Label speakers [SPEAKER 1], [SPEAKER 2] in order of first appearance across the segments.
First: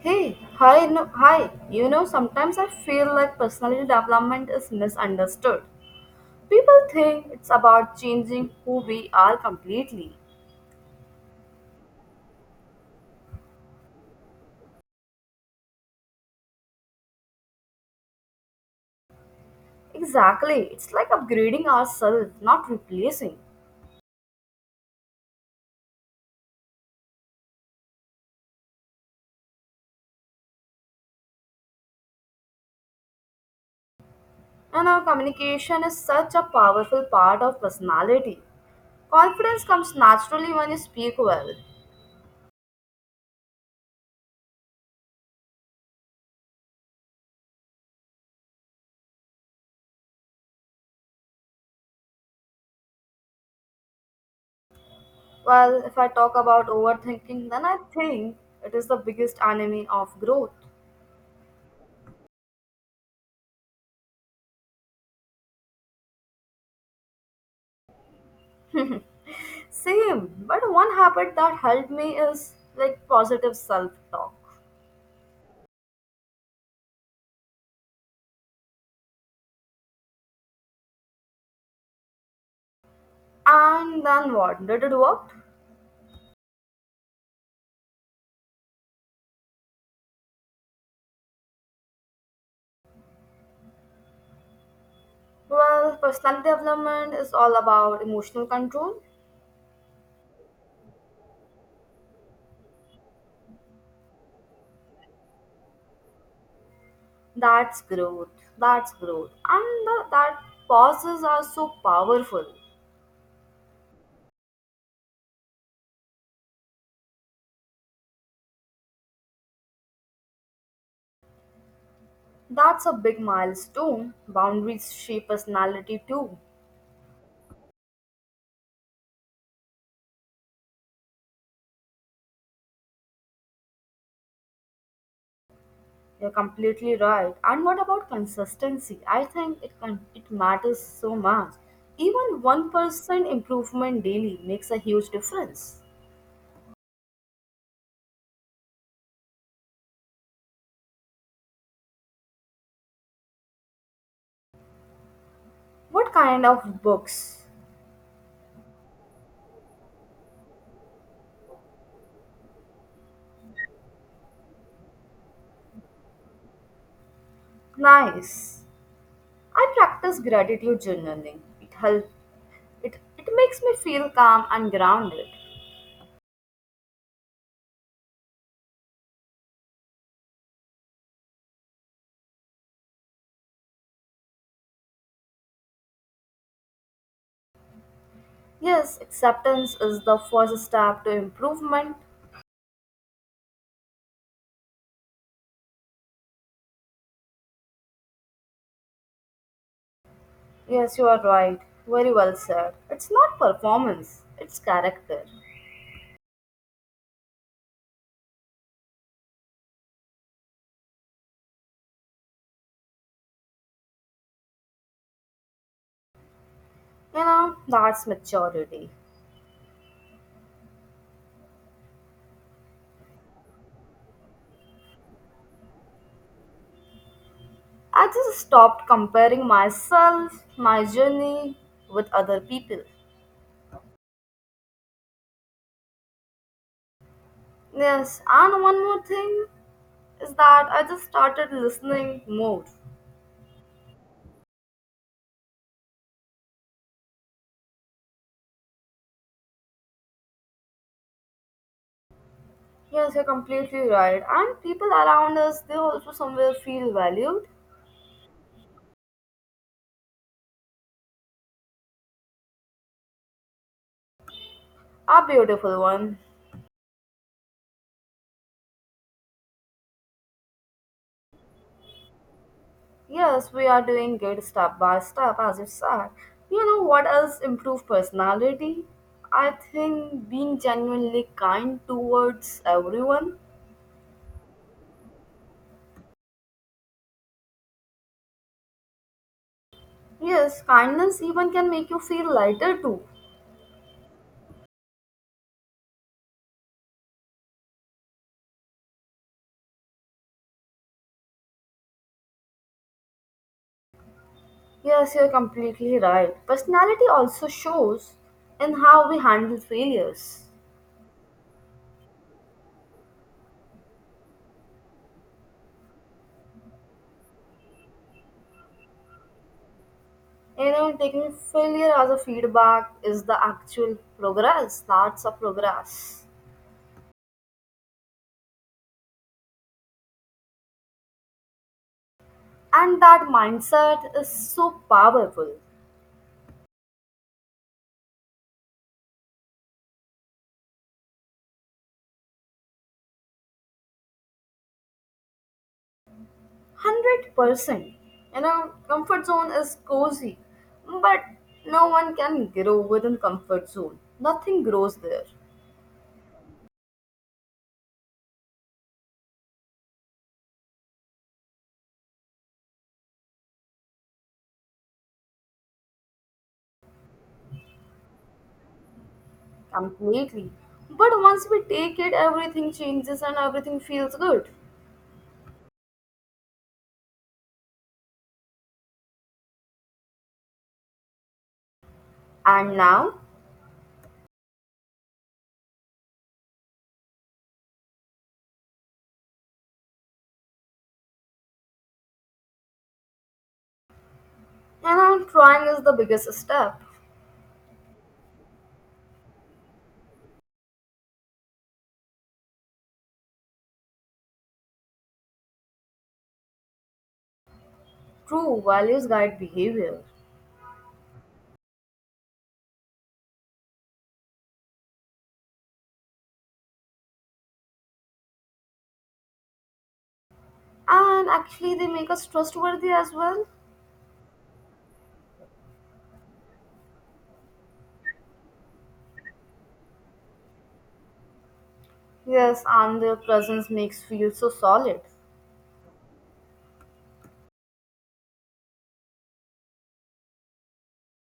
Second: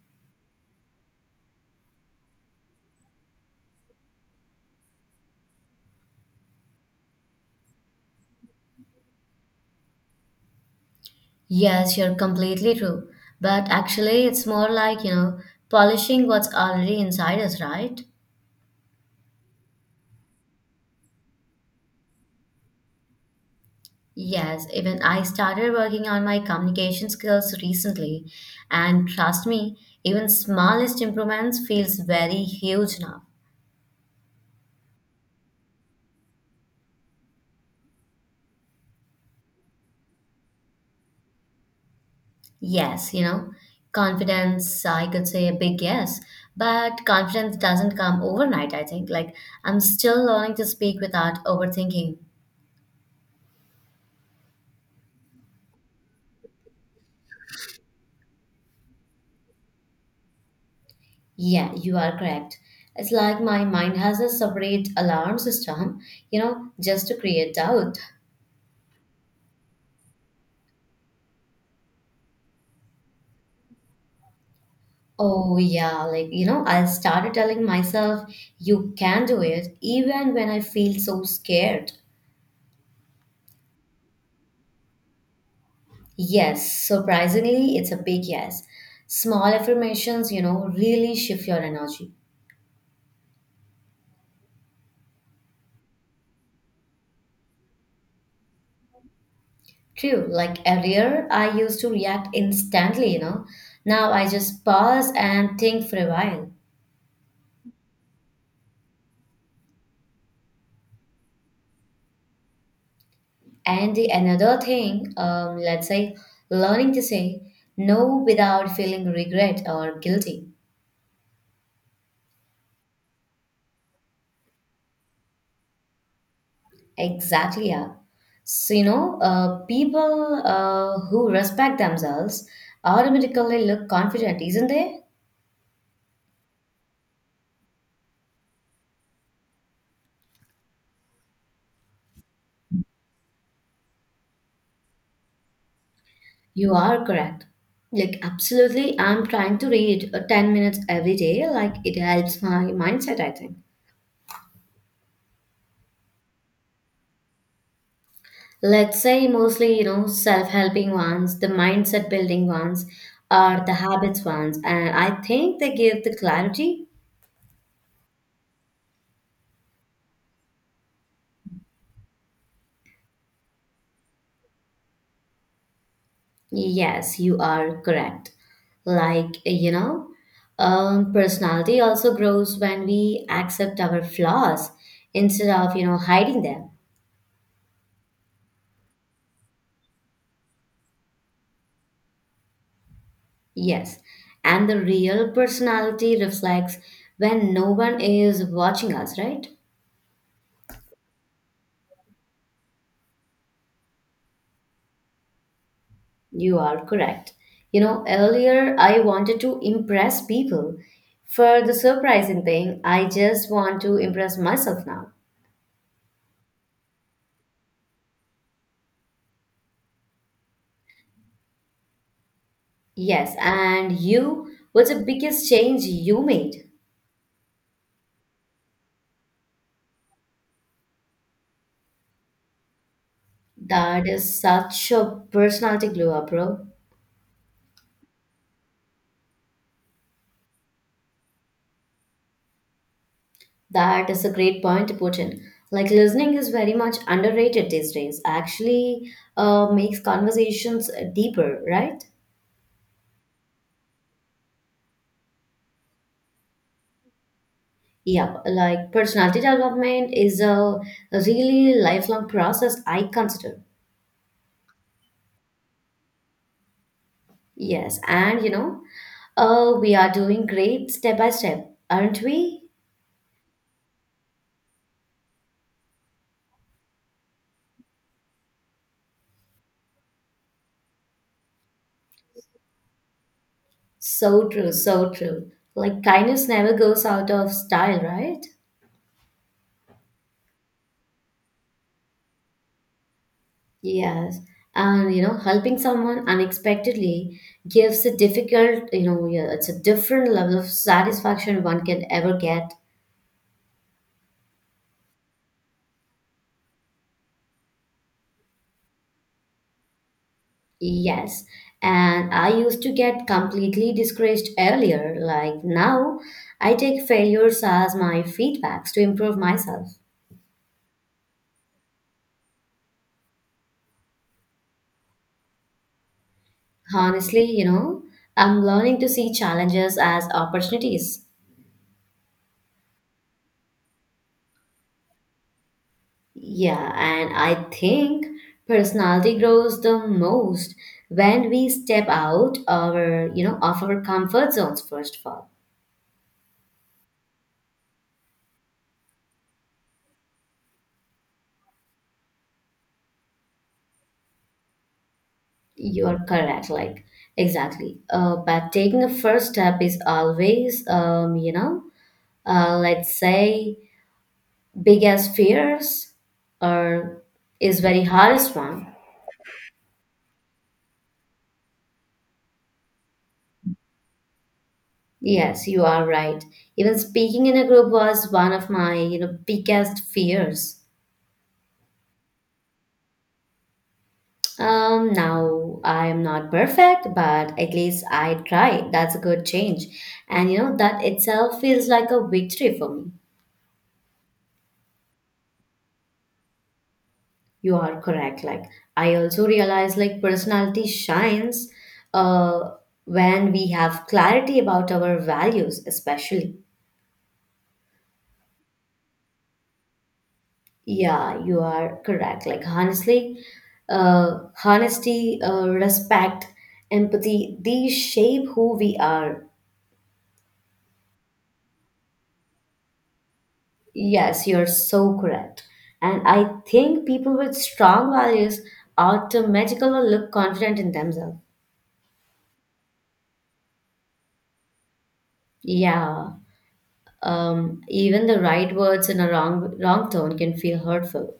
[SPEAKER 1] Hey, hi, no, hi. You know, sometimes I feel like personality development is misunderstood. People think it's about changing who we are completely.
[SPEAKER 2] Yes, you're completely true. But actually, it's more like, polishing what's already inside us, right?
[SPEAKER 1] Exactly, it's like upgrading ourselves, not replacing.
[SPEAKER 2] Yes, even I started working on my communication skills recently, and trust me, even smallest improvements feels very huge now.
[SPEAKER 1] And our communication is such a powerful part of personality. Confidence comes naturally when you speak well.
[SPEAKER 2] Yes, confidence, I could say a big yes, but confidence doesn't come overnight, I think. Like, I'm still learning to speak without overthinking.
[SPEAKER 1] Well, if I talk about overthinking, then I think it is the biggest enemy of growth.
[SPEAKER 2] Yeah, you are correct. It's like my mind has a separate alarm system, just to create doubt.
[SPEAKER 1] Same, but one habit that helped me is like positive self talk.
[SPEAKER 2] Oh, yeah, like, I started telling myself, you can do it, even when I feel so scared.
[SPEAKER 1] And then what? Did it work?
[SPEAKER 2] Yes, surprisingly, it's a big yes. Small affirmations, really shift your energy.
[SPEAKER 1] Well, personality development is all about emotional control.
[SPEAKER 2] True, like earlier, I used to react instantly. Now I just pause and think for a while.
[SPEAKER 1] That's growth. That's growth. And that pauses are so powerful.
[SPEAKER 2] And the another thing, let's say, learning to say no without feeling regret or guilty.
[SPEAKER 1] That's a big milestone. Boundaries shape personality too.
[SPEAKER 2] Exactly, yeah. So, people who respect themselves automatically look confident, isn't they?
[SPEAKER 1] You're completely right. And what about consistency? I think it matters so much. Even 1% improvement daily makes a huge difference.
[SPEAKER 2] You are correct. Like, absolutely, I'm trying to read 10 minutes every day. Like, it helps my mindset, I think.
[SPEAKER 1] What kind of books?
[SPEAKER 2] Let's say mostly, self-helping ones, the mindset building ones, or the habits ones, and I think they give the clarity.
[SPEAKER 1] Nice. I practice gratitude journaling. It makes me feel calm and grounded.
[SPEAKER 2] Yes, you are correct. Like, you know, Personality also grows when we accept our flaws instead of, hiding them.
[SPEAKER 1] Yes, acceptance is the first step to improvement.
[SPEAKER 2] Yes. And the real personality reflects when no one is watching us, right?
[SPEAKER 1] Yes, you are right. Very well said. It's not performance, it's character.
[SPEAKER 2] You are correct. You know, earlier I wanted to impress people. For the surprising thing, I just want to impress myself now.
[SPEAKER 1] You know, that's maturity.
[SPEAKER 2] Yes, and you, what's the biggest change you made?
[SPEAKER 1] I just stopped comparing myself, my journey with other people.
[SPEAKER 2] That is such a personality glow up, bro.
[SPEAKER 1] Yes, and one more thing is that I just started listening more.
[SPEAKER 2] That is a great point to put in. Like, listening is very much underrated these days. Actually, makes conversations deeper, right?
[SPEAKER 1] Yes, you're completely right. And people around us, they also somewhere feel valued.
[SPEAKER 2] Yep, like personality development is a really lifelong process, I consider.
[SPEAKER 1] A beautiful one.
[SPEAKER 2] Yes, and oh, we are doing great step by step, aren't we?
[SPEAKER 1] Yes, we are doing good step by step, as you said. You know what else improve personality? I think being genuinely kind towards everyone.
[SPEAKER 2] So true, so true. Like kindness never goes out of style, right?
[SPEAKER 1] Yes, kindness even can make you feel lighter too.
[SPEAKER 2] Yes, and helping someone unexpectedly gives a difficult, yeah, it's a different level of satisfaction one can ever get.
[SPEAKER 1] Yes, you're completely right. Personality also shows in how we handle failures.
[SPEAKER 2] Yes, and I used to get completely discouraged earlier. Like now, I take failures as my feedbacks to improve myself.
[SPEAKER 1] You know, taking failure as a feedback is the actual progress. That's a progress.
[SPEAKER 2] Honestly, I'm learning to see challenges as opportunities.
[SPEAKER 1] And that mindset is so powerful.
[SPEAKER 2] Yeah, and I think personality grows the most when we step out our, of our comfort zones first of all.
[SPEAKER 1] 100%. You know, comfort zone is cozy, but no one can grow within comfort zone. Nothing grows there.
[SPEAKER 2] You're correct, like exactly. But taking the first step is always, let's say, biggest fears or is very hardest one.
[SPEAKER 1] Completely. But once we take it, everything changes and everything feels good.
[SPEAKER 2] Yes, you are right. Even speaking in a group was one of my, biggest fears.
[SPEAKER 1] And now,
[SPEAKER 2] Now I am not perfect, but at least I try. That's a good change. And you know, that itself feels like a victory for me.
[SPEAKER 1] and I'm trying is the biggest step.
[SPEAKER 2] You are correct. Like I also realize like personality shines uh when we have clarity about our values, especially.
[SPEAKER 1] True values guide behavior.
[SPEAKER 2] Yeah, you are correct. Like honestly, honesty, respect, empathy, these shape who we are.
[SPEAKER 1] And actually, they make us trustworthy as well.
[SPEAKER 2] Yes, you're so correct. And I think people with strong values automatically look confident in themselves.
[SPEAKER 1] Yes, and their presence makes feel so solid.
[SPEAKER 2] Yeah, even the right words in a wrong tone can feel hurtful.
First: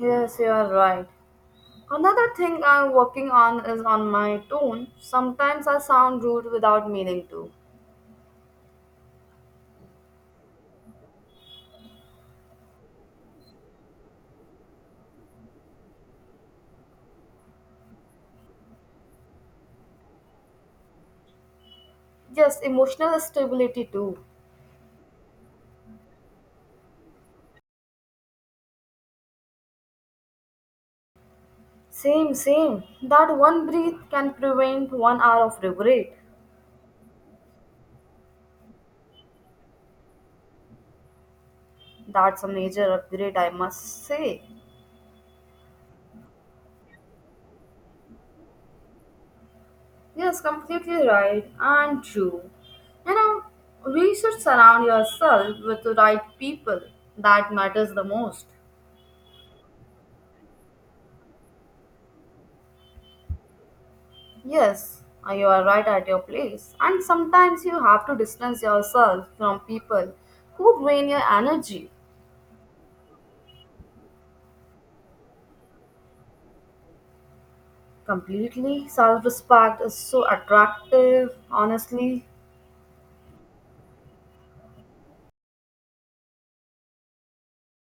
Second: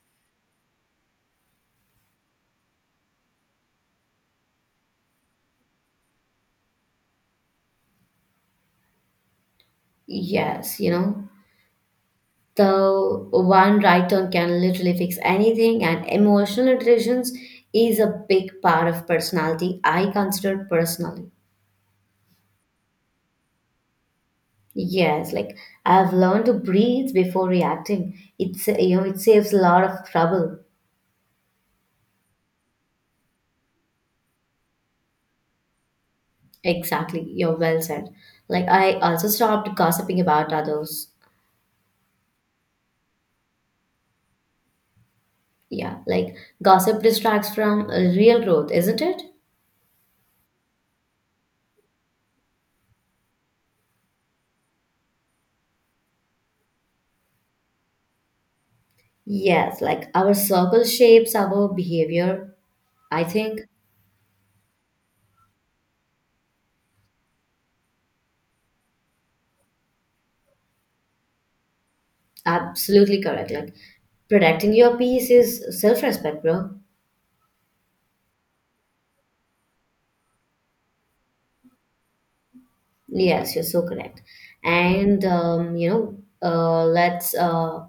[SPEAKER 1] Yes, you are right. Another thing I'm working on is on my tone. Sometimes I sound rude without meaning to.
[SPEAKER 2] Yes, you know, so one right turn can literally fix anything, and emotional intelligence is a big part of personality. I consider personally.
[SPEAKER 1] Yes, emotional stability too.
[SPEAKER 2] Yes, like I've learned to breathe before reacting. It's you know it saves a lot of trouble.
[SPEAKER 1] Same, same. That one breath can prevent 1 hour of regret.
[SPEAKER 2] Exactly, you're well said. Like I also stopped gossiping about others.
[SPEAKER 1] That's a major upgrade, I must say.
[SPEAKER 2] Yeah, like gossip distracts from real growth, isn't it?
[SPEAKER 1] Yes, completely right and true. You know, we should surround yourself with the right people. That matters the most.
[SPEAKER 2] Yes, like our circle shapes our behavior, I think.
[SPEAKER 1] Yes, you are right at your place. And sometimes you have to distance yourself from people who drain your energy.
[SPEAKER 2] Absolutely correct. Like protecting your peace is self-respect, bro.
[SPEAKER 1] Completely, self respect is so attractive, honestly.
[SPEAKER 2] Yes, you're so correct. And let's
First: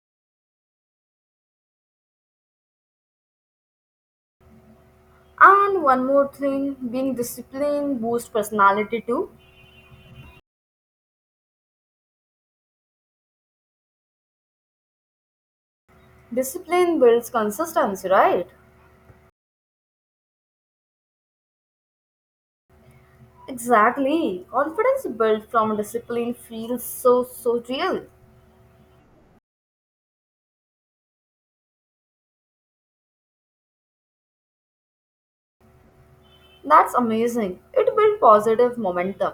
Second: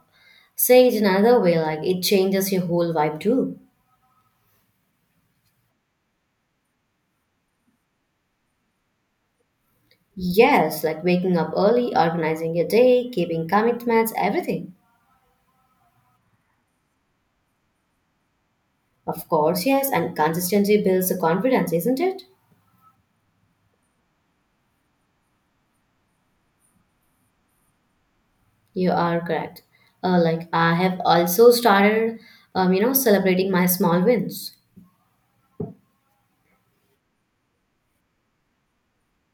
[SPEAKER 2] say it another way. Like it changes your whole vibe too.
[SPEAKER 1] And one more thing, being disciplined boosts personality too.
[SPEAKER 2] Yes, like waking up early, organizing your day, keeping commitments, everything.
[SPEAKER 1] Discipline builds consistency, right?
[SPEAKER 2] Of course, yes, and consistency builds the confidence, isn't it?
[SPEAKER 1] Exactly. Confidence built from discipline feels so, so real.
[SPEAKER 2] You are correct. Like I have also started, celebrating my small wins.
[SPEAKER 1] That's amazing. It builds positive momentum.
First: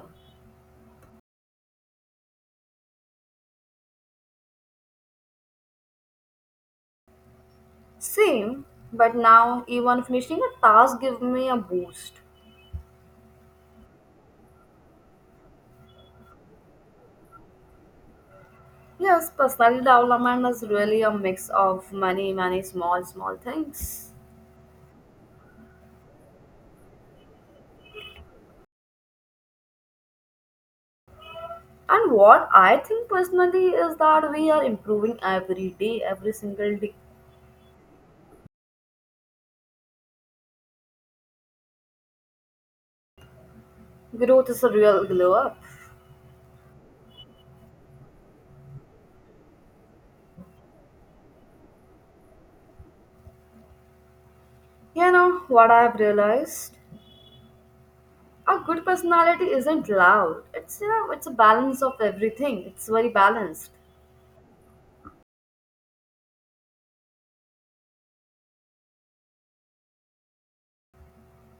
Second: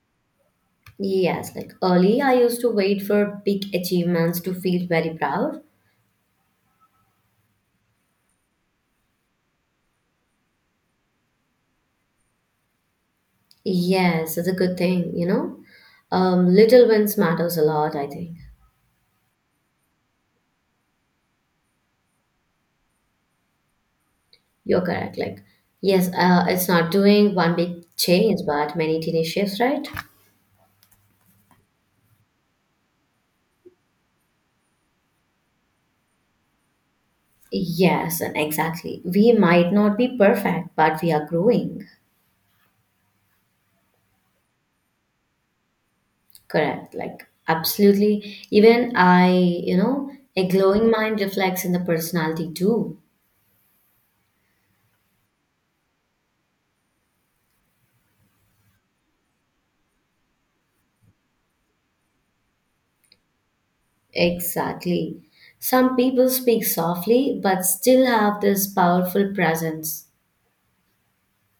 [SPEAKER 2] Yes, like early, I used to wait for big achievements to feel very proud.
[SPEAKER 1] Same, but now even finishing a task gives me a boost.
[SPEAKER 2] Yes, it's a good thing. Little wins matters a lot, I think.
[SPEAKER 1] Yes, personality development is really a mix of many, many small, small things.
[SPEAKER 2] You're correct. Like, yes, it's not doing one big change, but many tiny shifts, right?
[SPEAKER 1] And what I think personally is that we are improving every day, every single day.
[SPEAKER 2] Yes, and exactly. We might not be perfect, but we are growing.
[SPEAKER 1] Growth is a real glow up.
[SPEAKER 2] Correct. Like, absolutely. Even I, a glowing mind reflects in the personality too.
[SPEAKER 1] You know what I've realized? A good personality isn't loud. It's a balance of everything. It's very balanced.
[SPEAKER 2] Exactly. Some people speak softly but still have this powerful presence.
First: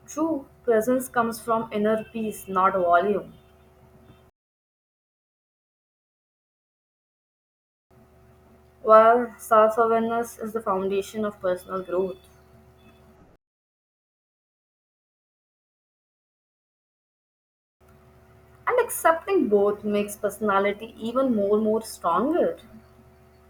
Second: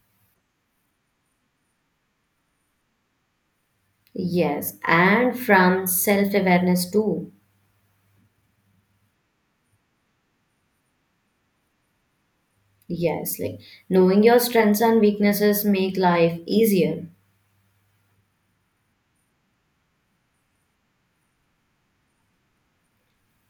[SPEAKER 1] True presence comes from inner peace, not volume.
[SPEAKER 2] Yes, and from self awareness too.
[SPEAKER 1] While self-awareness is the foundation of personal growth.
[SPEAKER 2] Yes, like knowing your strengths and weaknesses make life easier.
[SPEAKER 1] And accepting both makes personality even more stronger.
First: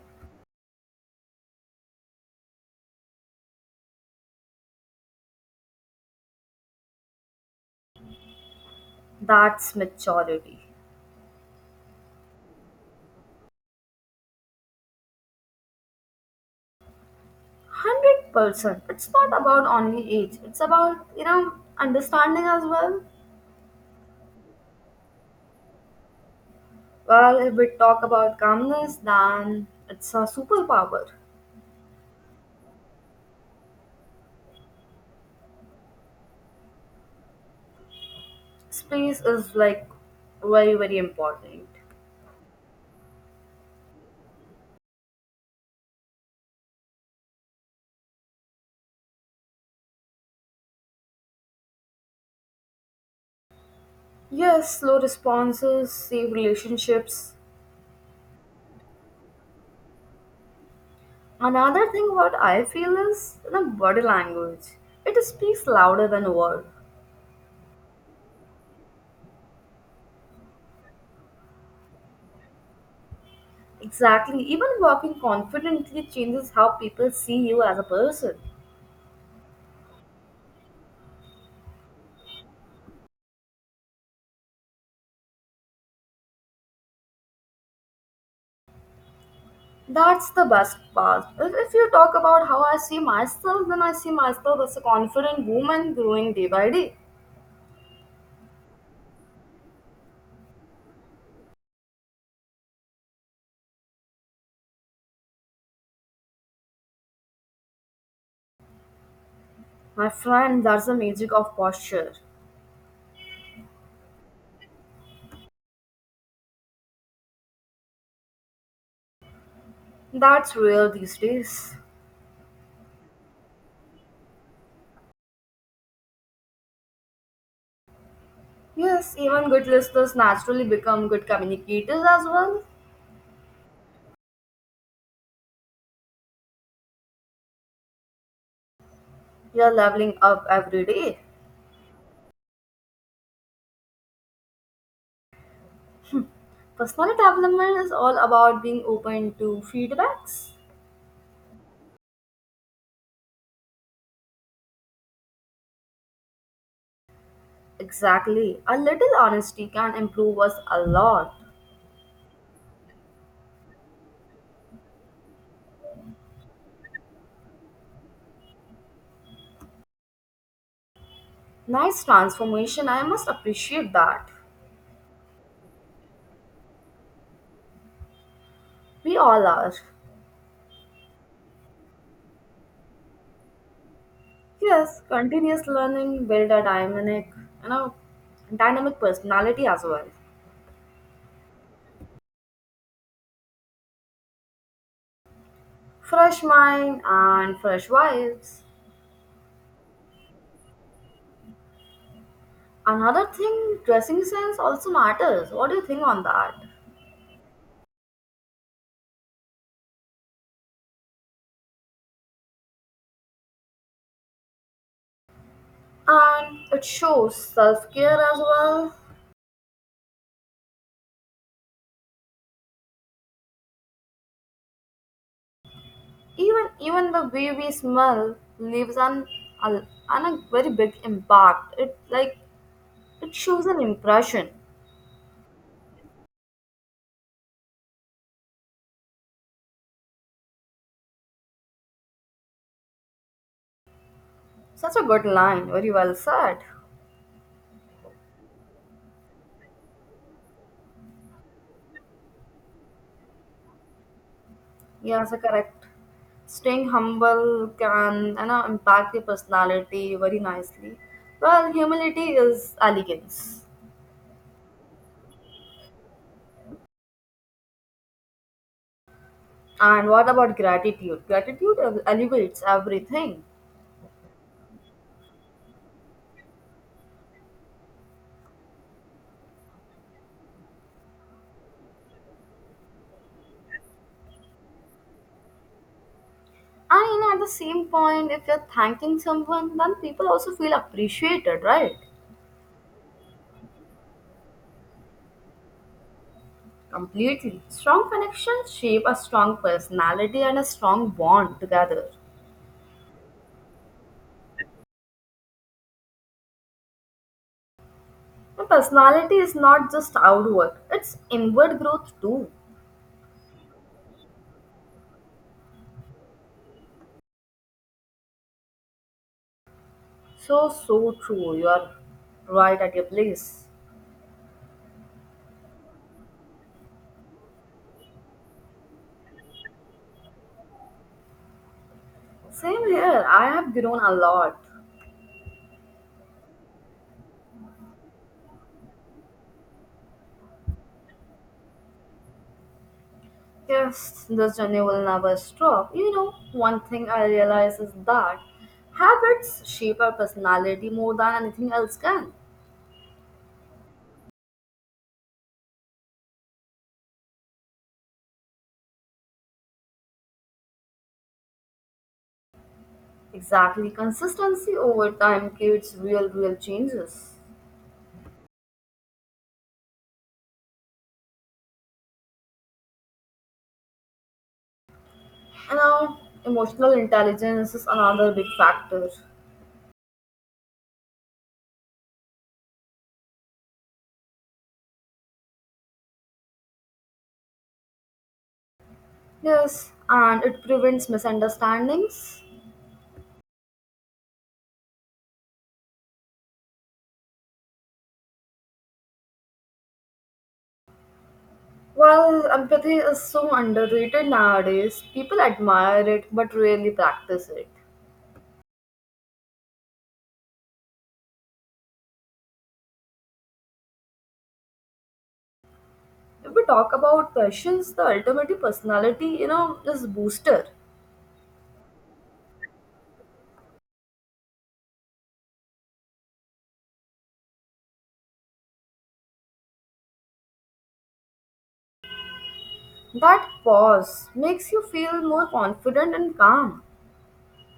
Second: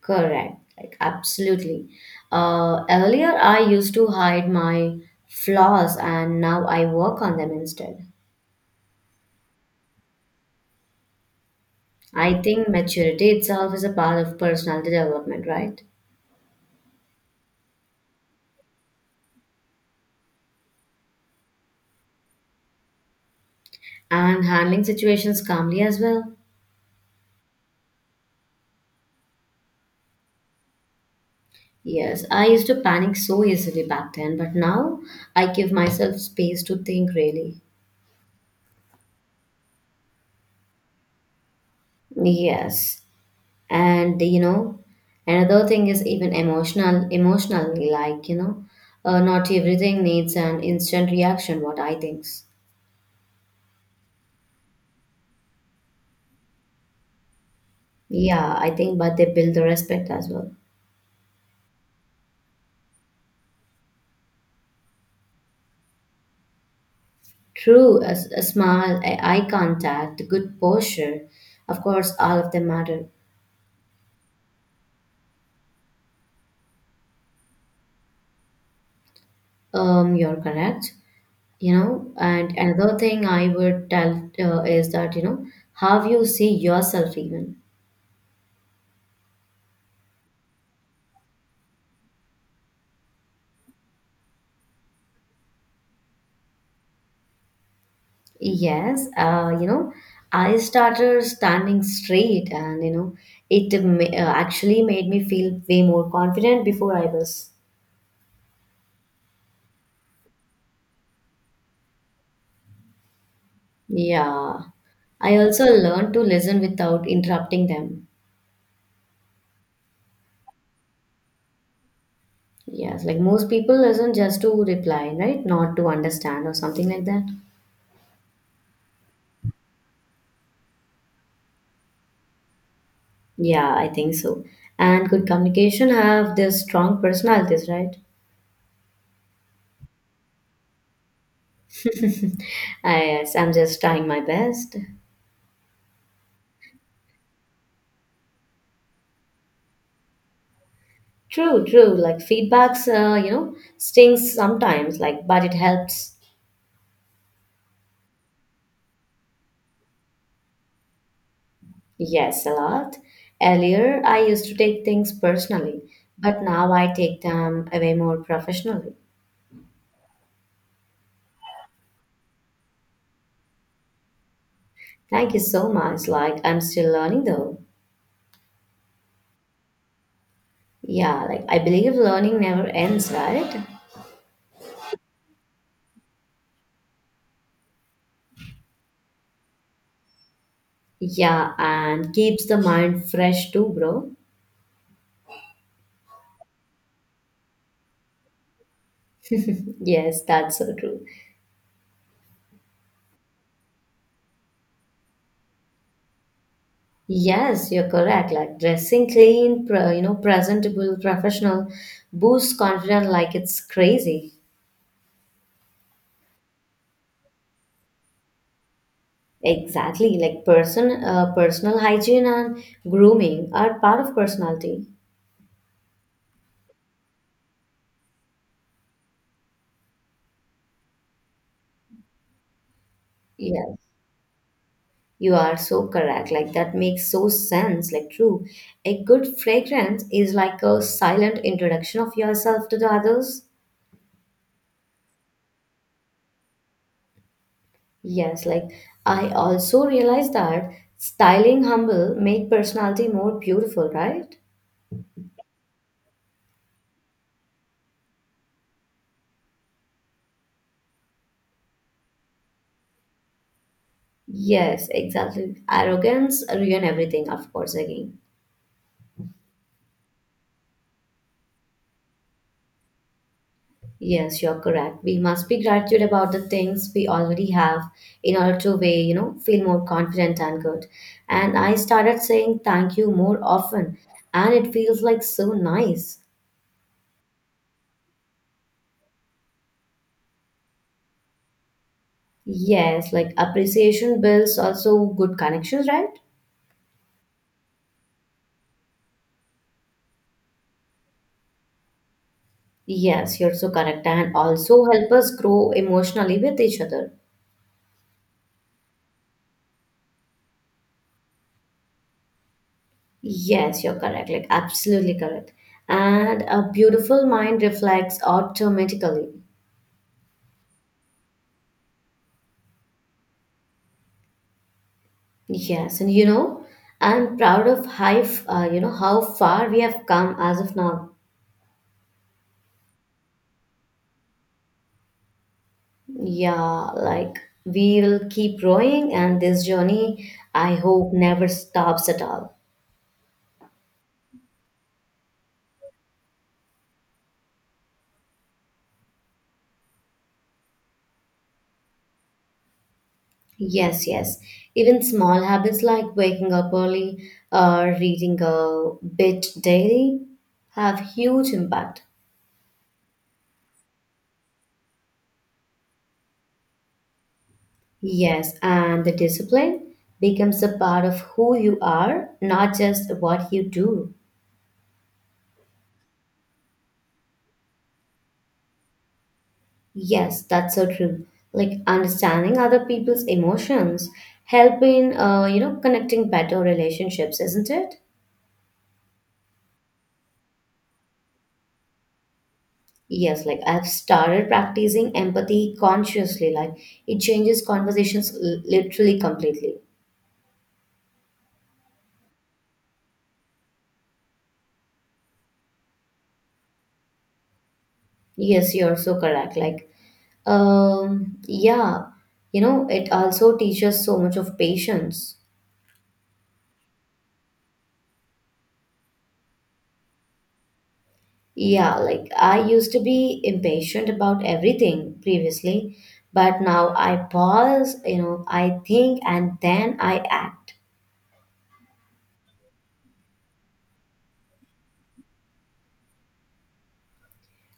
[SPEAKER 2] Correct. Like absolutely. Earlier I used to hide my flaws and now I work on them instead.
[SPEAKER 1] That's maturity.
[SPEAKER 2] I think maturity itself is a part of personality development, right?
[SPEAKER 1] 100%. It's not about only age. It's about understanding as well.
[SPEAKER 2] And handling situations calmly as well.
[SPEAKER 1] Well, if we talk about calmness, then it's a superpower.
[SPEAKER 2] Yes, I used to panic so easily back then, but now I give myself space to think really.
[SPEAKER 1] Space is like very very important.
[SPEAKER 2] Yes. And another thing is even emotionally like, not everything needs an instant reaction, what I think.
[SPEAKER 1] Yes, slow responses save relationships.
[SPEAKER 2] Yeah, I think, but they build the respect as well.
[SPEAKER 1] Another thing what I feel is the body language. It speaks louder than words.
[SPEAKER 2] True, a, a smile, a eye contact, good posture, of course, all of them matter.
[SPEAKER 1] Exactly. Even walking confidently changes how people see you as a person.
[SPEAKER 2] You're correct. And another thing I would tell is that how you see yourself even
[SPEAKER 1] That's the best part. If you talk about how I see myself, then I see myself as a confident woman growing day by day.
[SPEAKER 2] yes I started standing straight and it actually made me feel way more confident before I was
[SPEAKER 1] My friend, that's the magic of posture.
[SPEAKER 2] yeah I also learned to listen without interrupting them
[SPEAKER 1] That's rare these days.
[SPEAKER 2] yes like most people listen just to reply, right, not to understand or something like that.
[SPEAKER 1] Yes, even good listeners naturally become good communicators as well.
[SPEAKER 2] Yeah, I think so. And good communication have this strong personalities, right?
[SPEAKER 1] You're leveling up every day.
[SPEAKER 2] I Yes, I'm just trying my best.
[SPEAKER 1] Personal development is all about being open to feedbacks.
[SPEAKER 2] True, true. Like feedbacks, stings sometimes. Like, but it helps.
[SPEAKER 1] Exactly. A little honesty can improve us a lot.
[SPEAKER 2] Yes, a lot. Earlier, I used to take things personally, but now I take them away more professionally.
[SPEAKER 1] Nice transformation, I must appreciate that.
[SPEAKER 2] Thank you so much. Like, I'm still learning though.
[SPEAKER 1] We all are.
[SPEAKER 2] Yeah, like I believe learning never ends, right?
[SPEAKER 1] Yes, continuous learning build a dynamic, you know, dynamic personality as well.
[SPEAKER 2] Yeah, and keeps the mind fresh too, bro.
[SPEAKER 1] Fresh mind and fresh vibes.
[SPEAKER 2] Yes, that's so true.
[SPEAKER 1] Another thing, dressing sense also matters. What do you think on that?
[SPEAKER 2] Yes, you're correct. Like dressing clean, presentable, professional, boosts confidence like it's crazy.
[SPEAKER 1] And it shows self care as well.
[SPEAKER 2] Exactly. Like personal hygiene and grooming are part of personality.
[SPEAKER 1] Even the way we smell leaves a, an a very big impact. It shows
[SPEAKER 2] Yes,
[SPEAKER 1] an impression.
[SPEAKER 2] you are so correct. Like that makes so sense. Like true, a good fragrance is like a silent introduction of yourself to the others.
[SPEAKER 1] Such a good line. Very well said.
[SPEAKER 2] Yes, like I also realized that styling humble make personality more beautiful, right?
[SPEAKER 1] Yes, correct. Staying humble can impact the personality very nicely. Well, humility is elegance.
[SPEAKER 2] Yes, exactly. Arrogance ruin everything, of course, again.
[SPEAKER 1] And what about gratitude? Gratitude elevates everything.
[SPEAKER 2] Yes, you're correct. We must be gratitude about the things we already have in order to way, feel more confident and good. And I started saying thank you more often, and it feels like so nice.
[SPEAKER 1] And at the same point, if you're thanking someone, then people also feel appreciated, right?
[SPEAKER 2] Yes, like appreciation builds also good connections, right?
[SPEAKER 1] Completely. Strong connections shape a strong personality and a strong bond together.
[SPEAKER 2] Yes, you're so correct, and also help us grow emotionally with each other.
[SPEAKER 1] And personality is not just outward, it's inward growth too.
[SPEAKER 2] Yes, you're correct. Like, absolutely correct. And a beautiful mind reflects automatically.
[SPEAKER 1] So, so true. You are right at your place.
[SPEAKER 2] Yes, and I'm proud of how, how far we have come as of now.
[SPEAKER 1] Same here. I have grown a lot.
[SPEAKER 2] Yeah, like we will keep growing, and this journey, I hope, never stops at all.
[SPEAKER 1] Yes, this journey will never stop. You know, one thing I realize is that habits shape our personality more than anything else can.
[SPEAKER 2] Yes, yes. Even small habits like waking up early or reading a bit daily have huge impact.
[SPEAKER 1] Exactly. Consistency over time creates real, real changes.
[SPEAKER 2] Yes, and the discipline becomes a part of who you are, not just what you do.
[SPEAKER 1] You know, emotional intelligence is another big factor.
[SPEAKER 2] Yes, that's so true. Like understanding other people's emotions, helping, connecting better relationships, isn't it?
[SPEAKER 1] Yes, and it prevents misunderstandings.
[SPEAKER 2] Yes, like I've started practicing empathy consciously. Like it changes conversations literally completely.
[SPEAKER 1] Well, empathy is so underrated nowadays. People admire it but rarely practice it.
[SPEAKER 2] Yes, you're so correct. Like, yeah, it also teaches so much of patience.
[SPEAKER 1] If we talk about questions, the ultimate personality is booster.
[SPEAKER 2] Yeah, like I used to be impatient about everything previously, but now I pause, I think and then I act.
[SPEAKER 1] That pause makes you feel more confident and calm.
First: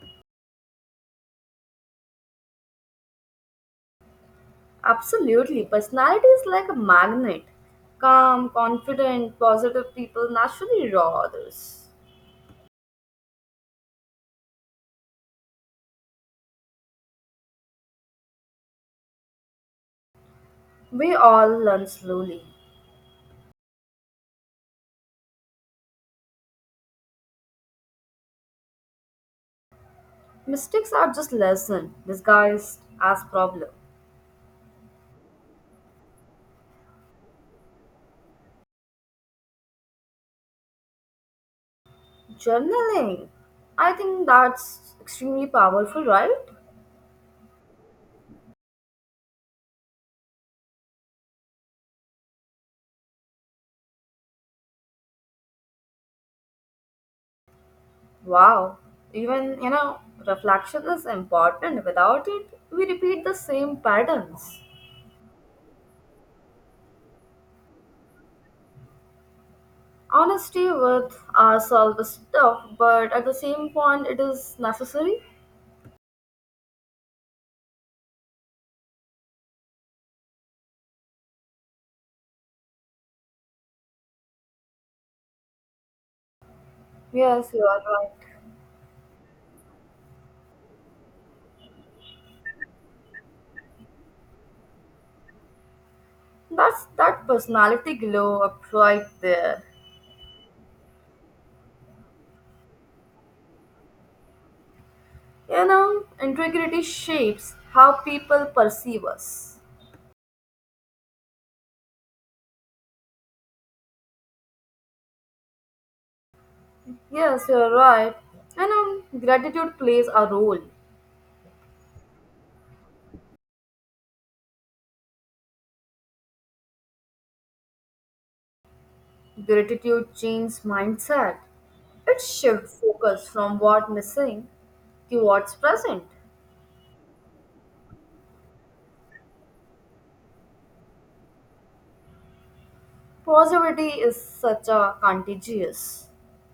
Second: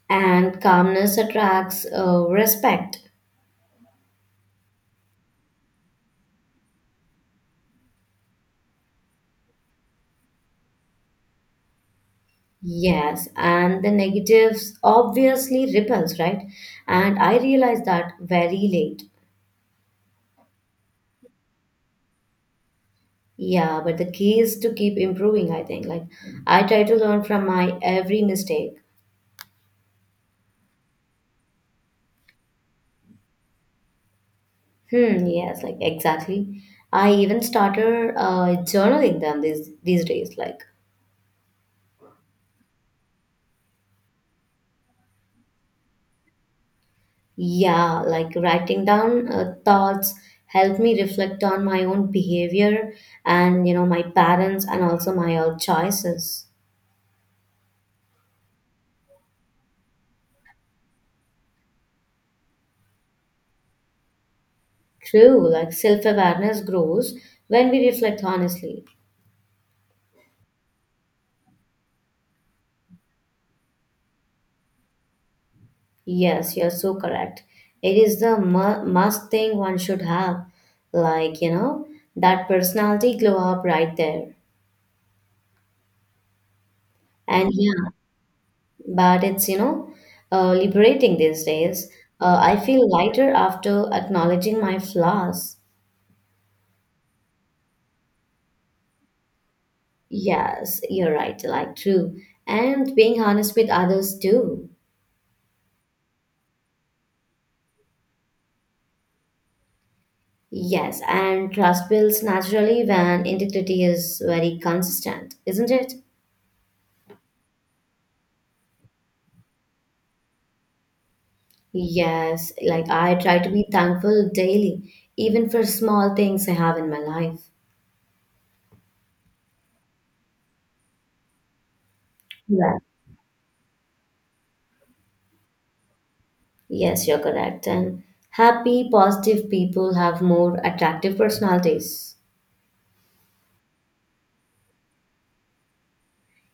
[SPEAKER 2] And calmness attracts respect.
[SPEAKER 1] Absolutely. Personality is like a magnet. Calm, confident, positive people naturally draw others.
[SPEAKER 2] Yes, and the negatives obviously repels, right? And I realized that very late.
[SPEAKER 1] We all learn slowly.
[SPEAKER 2] Yeah, but the key is to keep improving, I think. Like, I try to learn from my every mistake.
[SPEAKER 1] Mistakes are just lesson disguised as problem.
[SPEAKER 2] Hmm, yes, like exactly. I even started journaling them these days. Like,
[SPEAKER 1] Journaling. I think that's extremely powerful, right?
[SPEAKER 2] yeah, like writing down thoughts help me reflect on my own behavior and my patterns and also my own choices.
[SPEAKER 1] Wow. Even reflection is important. Without it, we repeat the same patterns.
[SPEAKER 2] True, like self-awareness grows when we reflect honestly.
[SPEAKER 1] Honesty with ourselves is tough, but at the same point, it is necessary.
[SPEAKER 2] Yes, you're so correct. It is the must thing one should have. Like, that personality glow up right there.
[SPEAKER 1] Yes,
[SPEAKER 2] And
[SPEAKER 1] you are
[SPEAKER 2] yeah,
[SPEAKER 1] right.
[SPEAKER 2] but it's you know liberating these days. I feel lighter after acknowledging my flaws.
[SPEAKER 1] That's that personality glow up right there.
[SPEAKER 2] Yes, you're right, like true, and being honest with others too.
[SPEAKER 1] You know, integrity shapes how people perceive us.
[SPEAKER 2] Yes, and trust builds naturally when integrity is very consistent, isn't it?
[SPEAKER 1] Yes, you're right. You know, gratitude plays a role.
[SPEAKER 2] Yes, like I try to be thankful daily, even for small things I have in my life.
[SPEAKER 1] Gratitude changes mindset. It shifts
[SPEAKER 2] Yeah.
[SPEAKER 1] focus from what's missing to what's present.
[SPEAKER 2] Yes, you're correct. And happy, positive people have more attractive personalities.
[SPEAKER 1] Positivity is such a contagious.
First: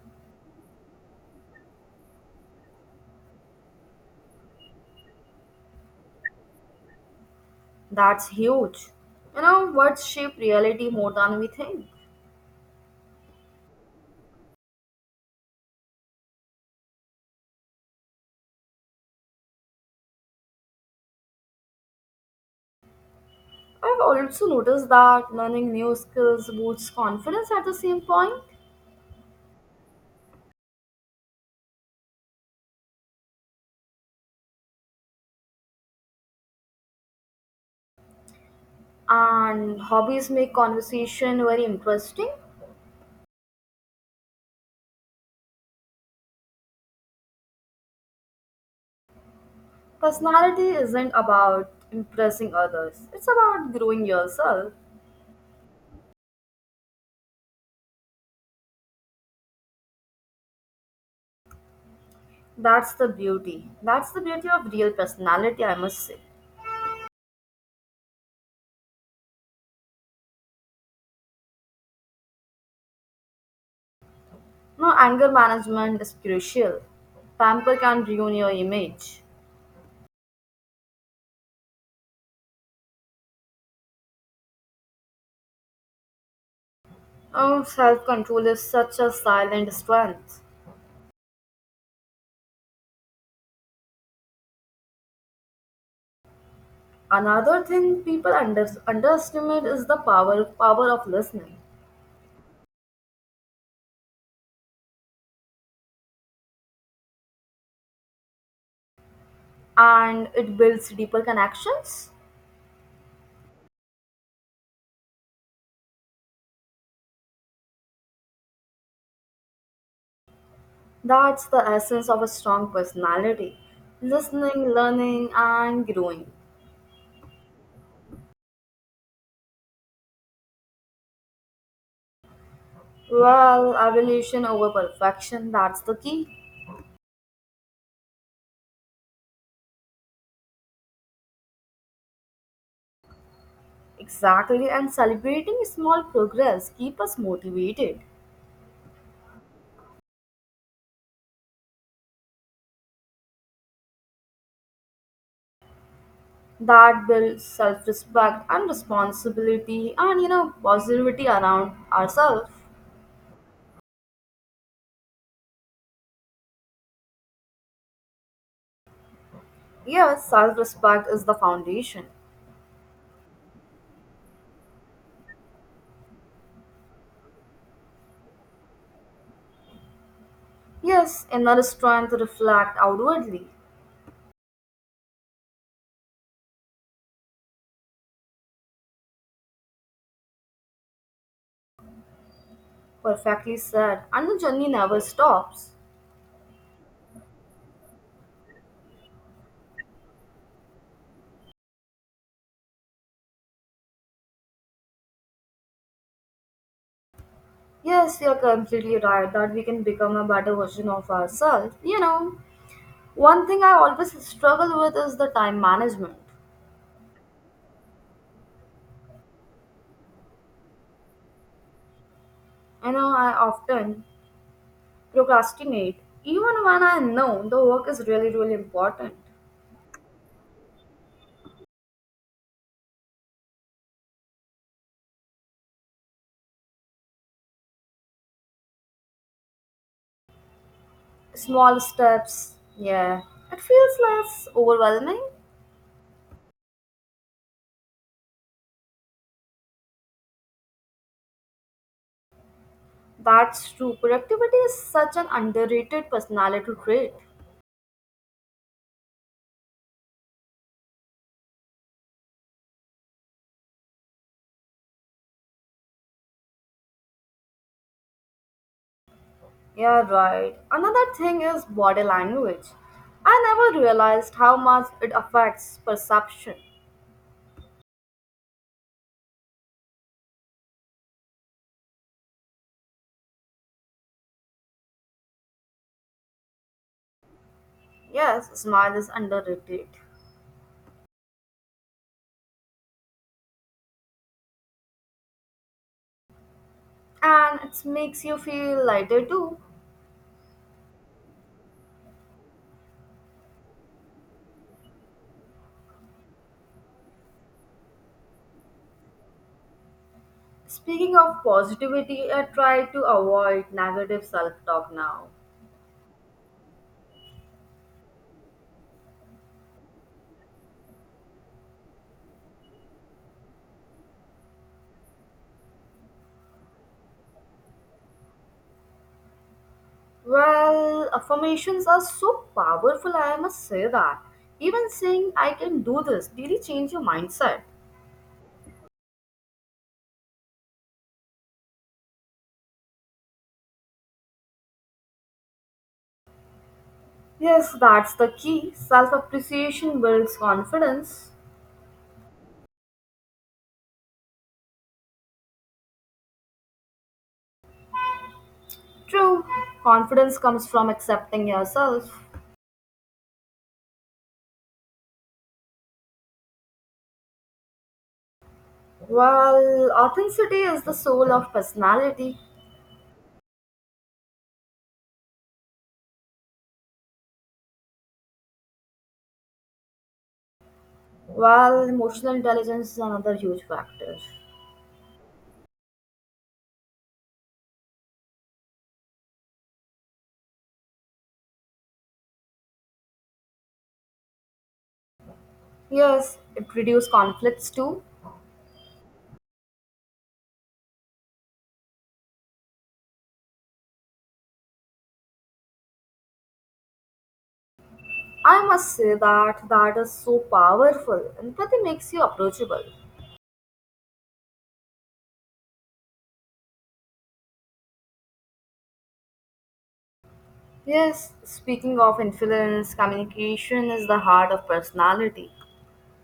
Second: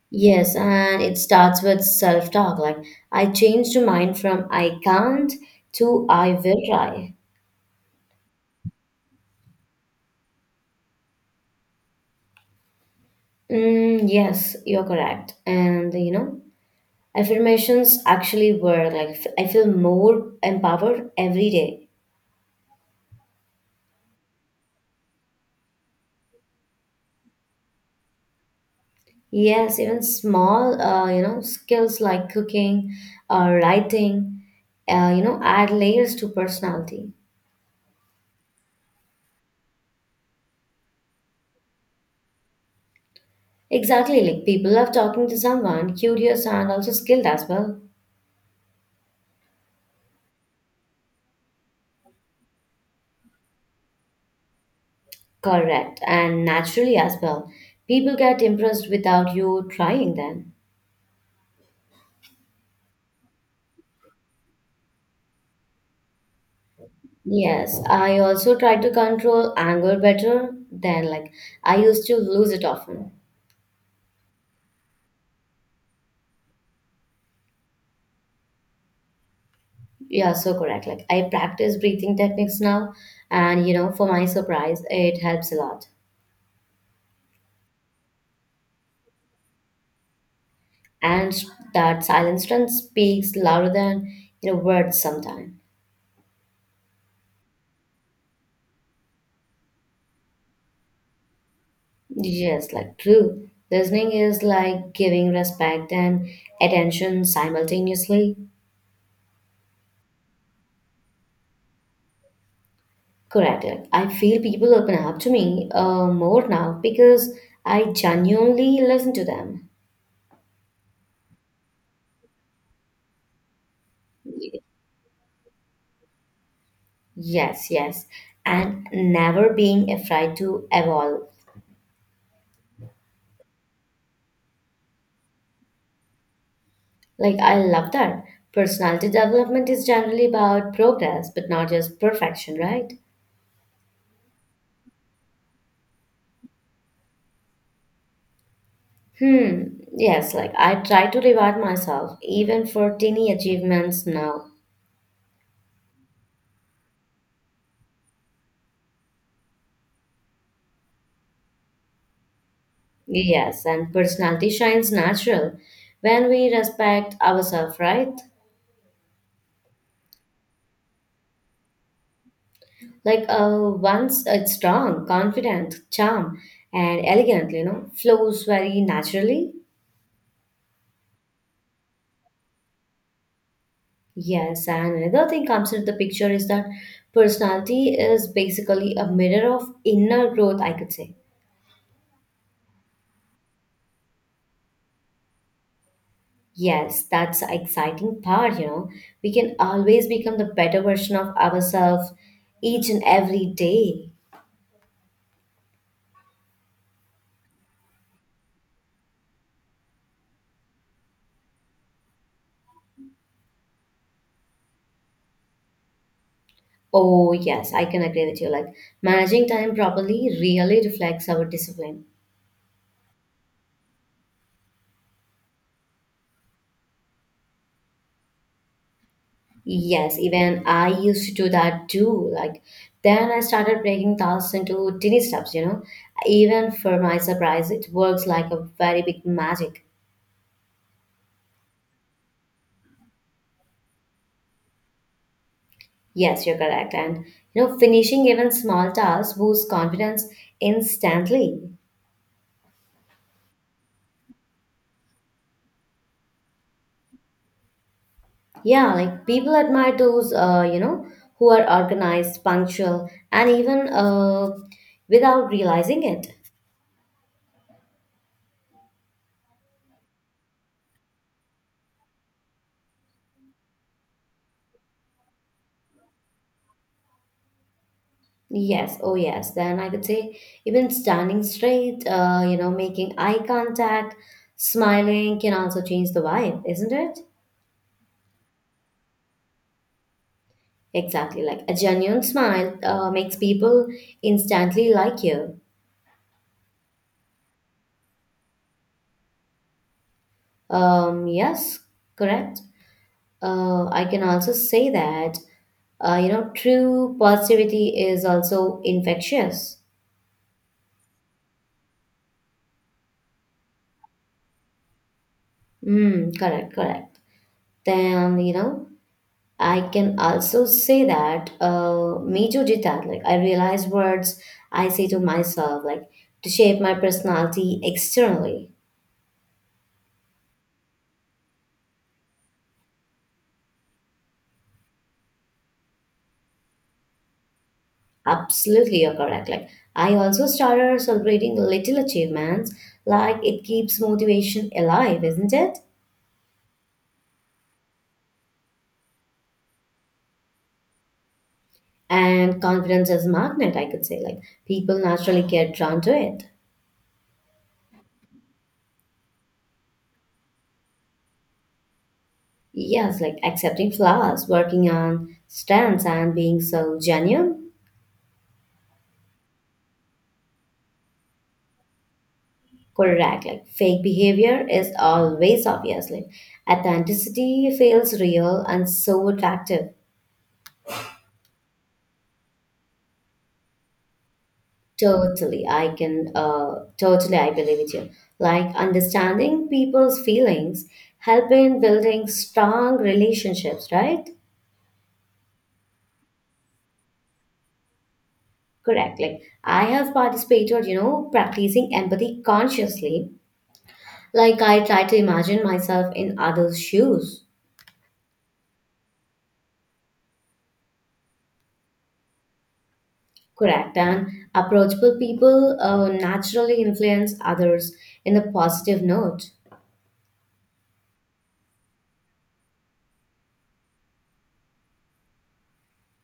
[SPEAKER 2] Yes, and it starts with self talk. Like, I changed my mind from I can't to I will try.
[SPEAKER 1] That's huge. You know, words shape reality more than we think.
[SPEAKER 2] Yes, you're correct. And you know, affirmations actually work. Like, I feel more empowered every day.
[SPEAKER 1] I've also noticed that learning new skills boosts confidence at the same point,
[SPEAKER 2] Yes, even small, skills like cooking or writing, add layers to personality.
[SPEAKER 1] and hobbies make conversation very interesting.
[SPEAKER 2] Exactly, like people love talking to someone curious and also skilled as well.
[SPEAKER 1] Personality isn't about impressing others, it's about growing yourself.
[SPEAKER 2] Correct, and naturally as well. People get impressed without you trying them.
[SPEAKER 1] That's the beauty. That's the beauty of real personality, I must say.
[SPEAKER 2] Yes, I also try to control anger better than like I used to lose it often.
[SPEAKER 1] No, anger management is crucial. Pamper can ruin your image.
[SPEAKER 2] Yeah, so correct. Like I practice breathing techniques now, and you know, for my surprise, it helps a lot.
[SPEAKER 1] Oh, self control is such a silent strength.
[SPEAKER 2] And that silent strength speaks louder than words sometimes.
[SPEAKER 1] Another thing people underestimate is the power of listening,
[SPEAKER 2] Yes, like true. Listening is like giving respect and attention simultaneously.
[SPEAKER 1] and it builds deeper connections.
[SPEAKER 2] Correct. I feel people open up to me more now because I genuinely listen to them.
[SPEAKER 1] That's the essence of a strong personality: listening, learning, and growing.
[SPEAKER 2] Yes, yes. And never being afraid to evolve.
[SPEAKER 1] Well, evolution over perfection. That's the key.
[SPEAKER 2] Like, I love that. Personality development is generally about progress, but not just perfection, right?
[SPEAKER 1] Exactly, and celebrating small progress keep us motivated.
[SPEAKER 2] Hmm. Yes, like I try to reward myself even for teeny achievements now.
[SPEAKER 1] That builds self-respect and responsibility and positivity around ourselves.
[SPEAKER 2] Yes, and personality shines natural when we respect ourselves, right?
[SPEAKER 1] Yes, self-respect is the foundation.
[SPEAKER 2] Like once it's strong, confident, charm, and elegant, you know, flows very naturally.
[SPEAKER 1] Yes, inner strength reflect outwardly.
[SPEAKER 2] Yes, and another thing comes into the picture is that personality is basically a mirror of inner growth, I could say.
[SPEAKER 1] Perfectly said, and the journey never stops.
[SPEAKER 2] Yes, that's the exciting part, you know. We can always become the better version of ourselves each and every day.
[SPEAKER 1] Yes, you're completely right that we can become a better version of ourselves. You know, one thing I always struggle with is the time management.
[SPEAKER 2] Oh, yes, I can agree with you. Like managing time properly really reflects our discipline.
[SPEAKER 1] You know, I often procrastinate even when I know the work is really really important.
[SPEAKER 2] Yes, even I used to do that too. Like, then I started breaking tasks into tiny steps, you know. Even for my surprise, it works like a very big magic.
[SPEAKER 1] Small steps. Yeah, it feels less overwhelming.
[SPEAKER 2] Yes, you're correct. And, you know, finishing even small tasks boosts confidence instantly.
[SPEAKER 1] That's true. Productivity is such an underrated personality trait.
[SPEAKER 2] Yeah, like people admire those, who are organized, punctual, and even without realizing it.
[SPEAKER 1] Yeah, right, another thing is body language. I never realized how much it affects perception.
[SPEAKER 2] Yes, oh yes. Then I could say even standing straight, making eye contact, smiling can also change the vibe, isn't it?
[SPEAKER 1] Yes, smile is underrated,
[SPEAKER 2] Exactly. Like a genuine smile makes people instantly like you.
[SPEAKER 1] and it makes you feel lighter too.
[SPEAKER 2] Yes, correct. I can also say that, true positivity is also infectious.
[SPEAKER 1] Speaking of positivity, I try to avoid negative self talk now.
[SPEAKER 2] Correct, correct. Then, you know, I can also say that major detail, like I realize words I say to myself, like to shape my personality externally.
[SPEAKER 1] Well, affirmations are so powerful, I must say that. Even saying I can do this really change your mindset.
[SPEAKER 2] Absolutely, you're correct. Like I also started celebrating little achievements, like it keeps motivation alive, isn't it?
[SPEAKER 1] Yes, that's the key. Self appreciation builds confidence.
[SPEAKER 2] And confidence is magnet, I could say. Like people naturally get drawn to it.
[SPEAKER 1] True, confidence comes from accepting yourself.
[SPEAKER 2] Yes, like accepting flaws, working on strengths, and being so genuine.
[SPEAKER 1] Well, authenticity is the soul of personality,
[SPEAKER 2] Correct. Like fake behavior is always obviously. Authenticity feels real and so attractive.
[SPEAKER 1] while emotional intelligence is another huge factor.
[SPEAKER 2] Totally, I can. Totally, I believe it you. Like understanding people's feelings, helping building strong relationships. Right.
[SPEAKER 1] Yes, it reduces conflicts too.
[SPEAKER 2] Correct. Like I have participated, you know, practicing empathy consciously. Like I try to imagine myself in others' shoes.
[SPEAKER 1] I must say that that is so powerful. Empathy makes you approachable.
[SPEAKER 2] Correct. And approachable people naturally influence others in a positive note.
[SPEAKER 1] Yes, speaking of influence, communication is the heart of personality.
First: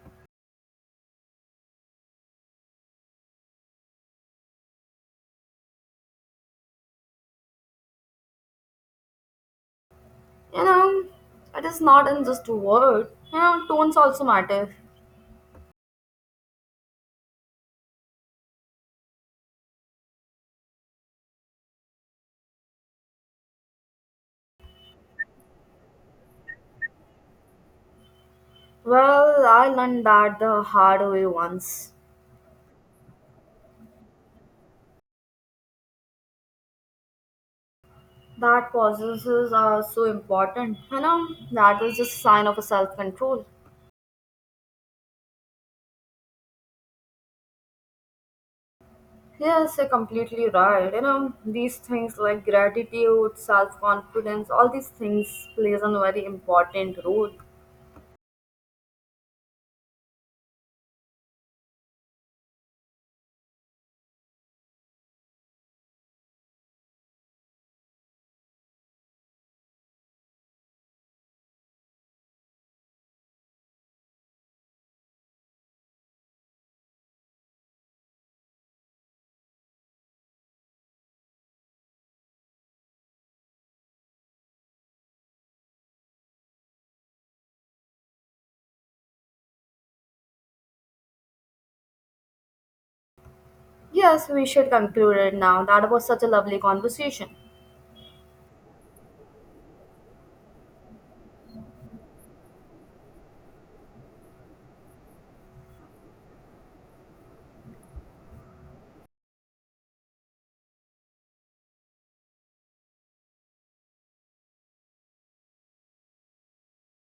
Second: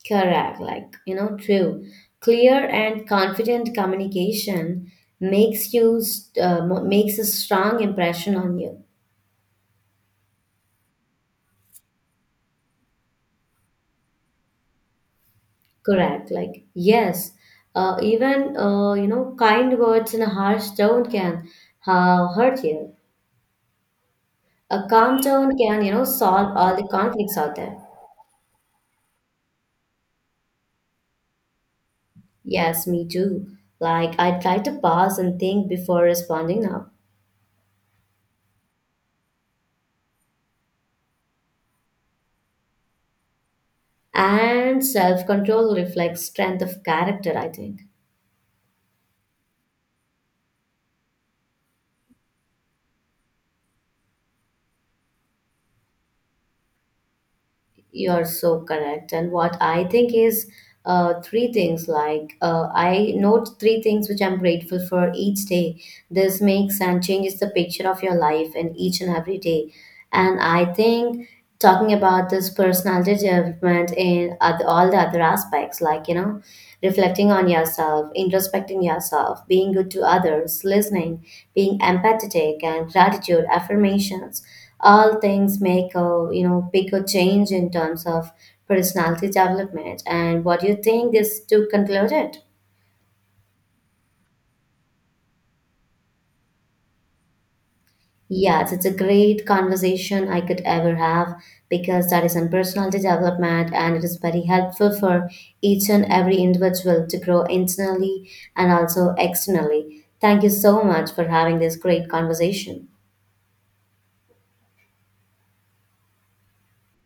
[SPEAKER 2] Correct. Like, you know, true. Clear and confident communication makes makes a strong impression on you.
[SPEAKER 1] You know, it is not in just word. You know, tones also matter.
[SPEAKER 2] Correct. Like, yes. Even, kind words in a harsh tone can hurt you. A calm tone can, you know, solve all the conflicts out there.
[SPEAKER 1] Well, I learned that the hard way once.
[SPEAKER 2] Yes, me too. Like, I try to pause and think before responding now.
[SPEAKER 1] That processes are so important. You know, that is just a sign of a self-control.
[SPEAKER 2] And self control reflects strength of character, I think.
[SPEAKER 1] Yes, you're completely right. You know, these things like gratitude, self-confidence, all these things plays a very important role.
[SPEAKER 2] You're so correct. And what I think is 3 things like I note 3 things which I'm grateful for each day. This makes and changes the picture of your life in each and every day. And I think talking about this personality development in all the other aspects, like, you know, reflecting on yourself, introspecting yourself, being good to others, listening, being empathetic, and gratitude, affirmations all things make a you know bigger change in terms of personality development and what do you think is to conclude it.
[SPEAKER 1] Yes, we should conclude it now. That was such a lovely conversation.
[SPEAKER 2] Yes, it's a great conversation I could ever have because that is on personality development and it is very helpful for each and every individual to grow internally and also externally. Thank you so much for having this great conversation.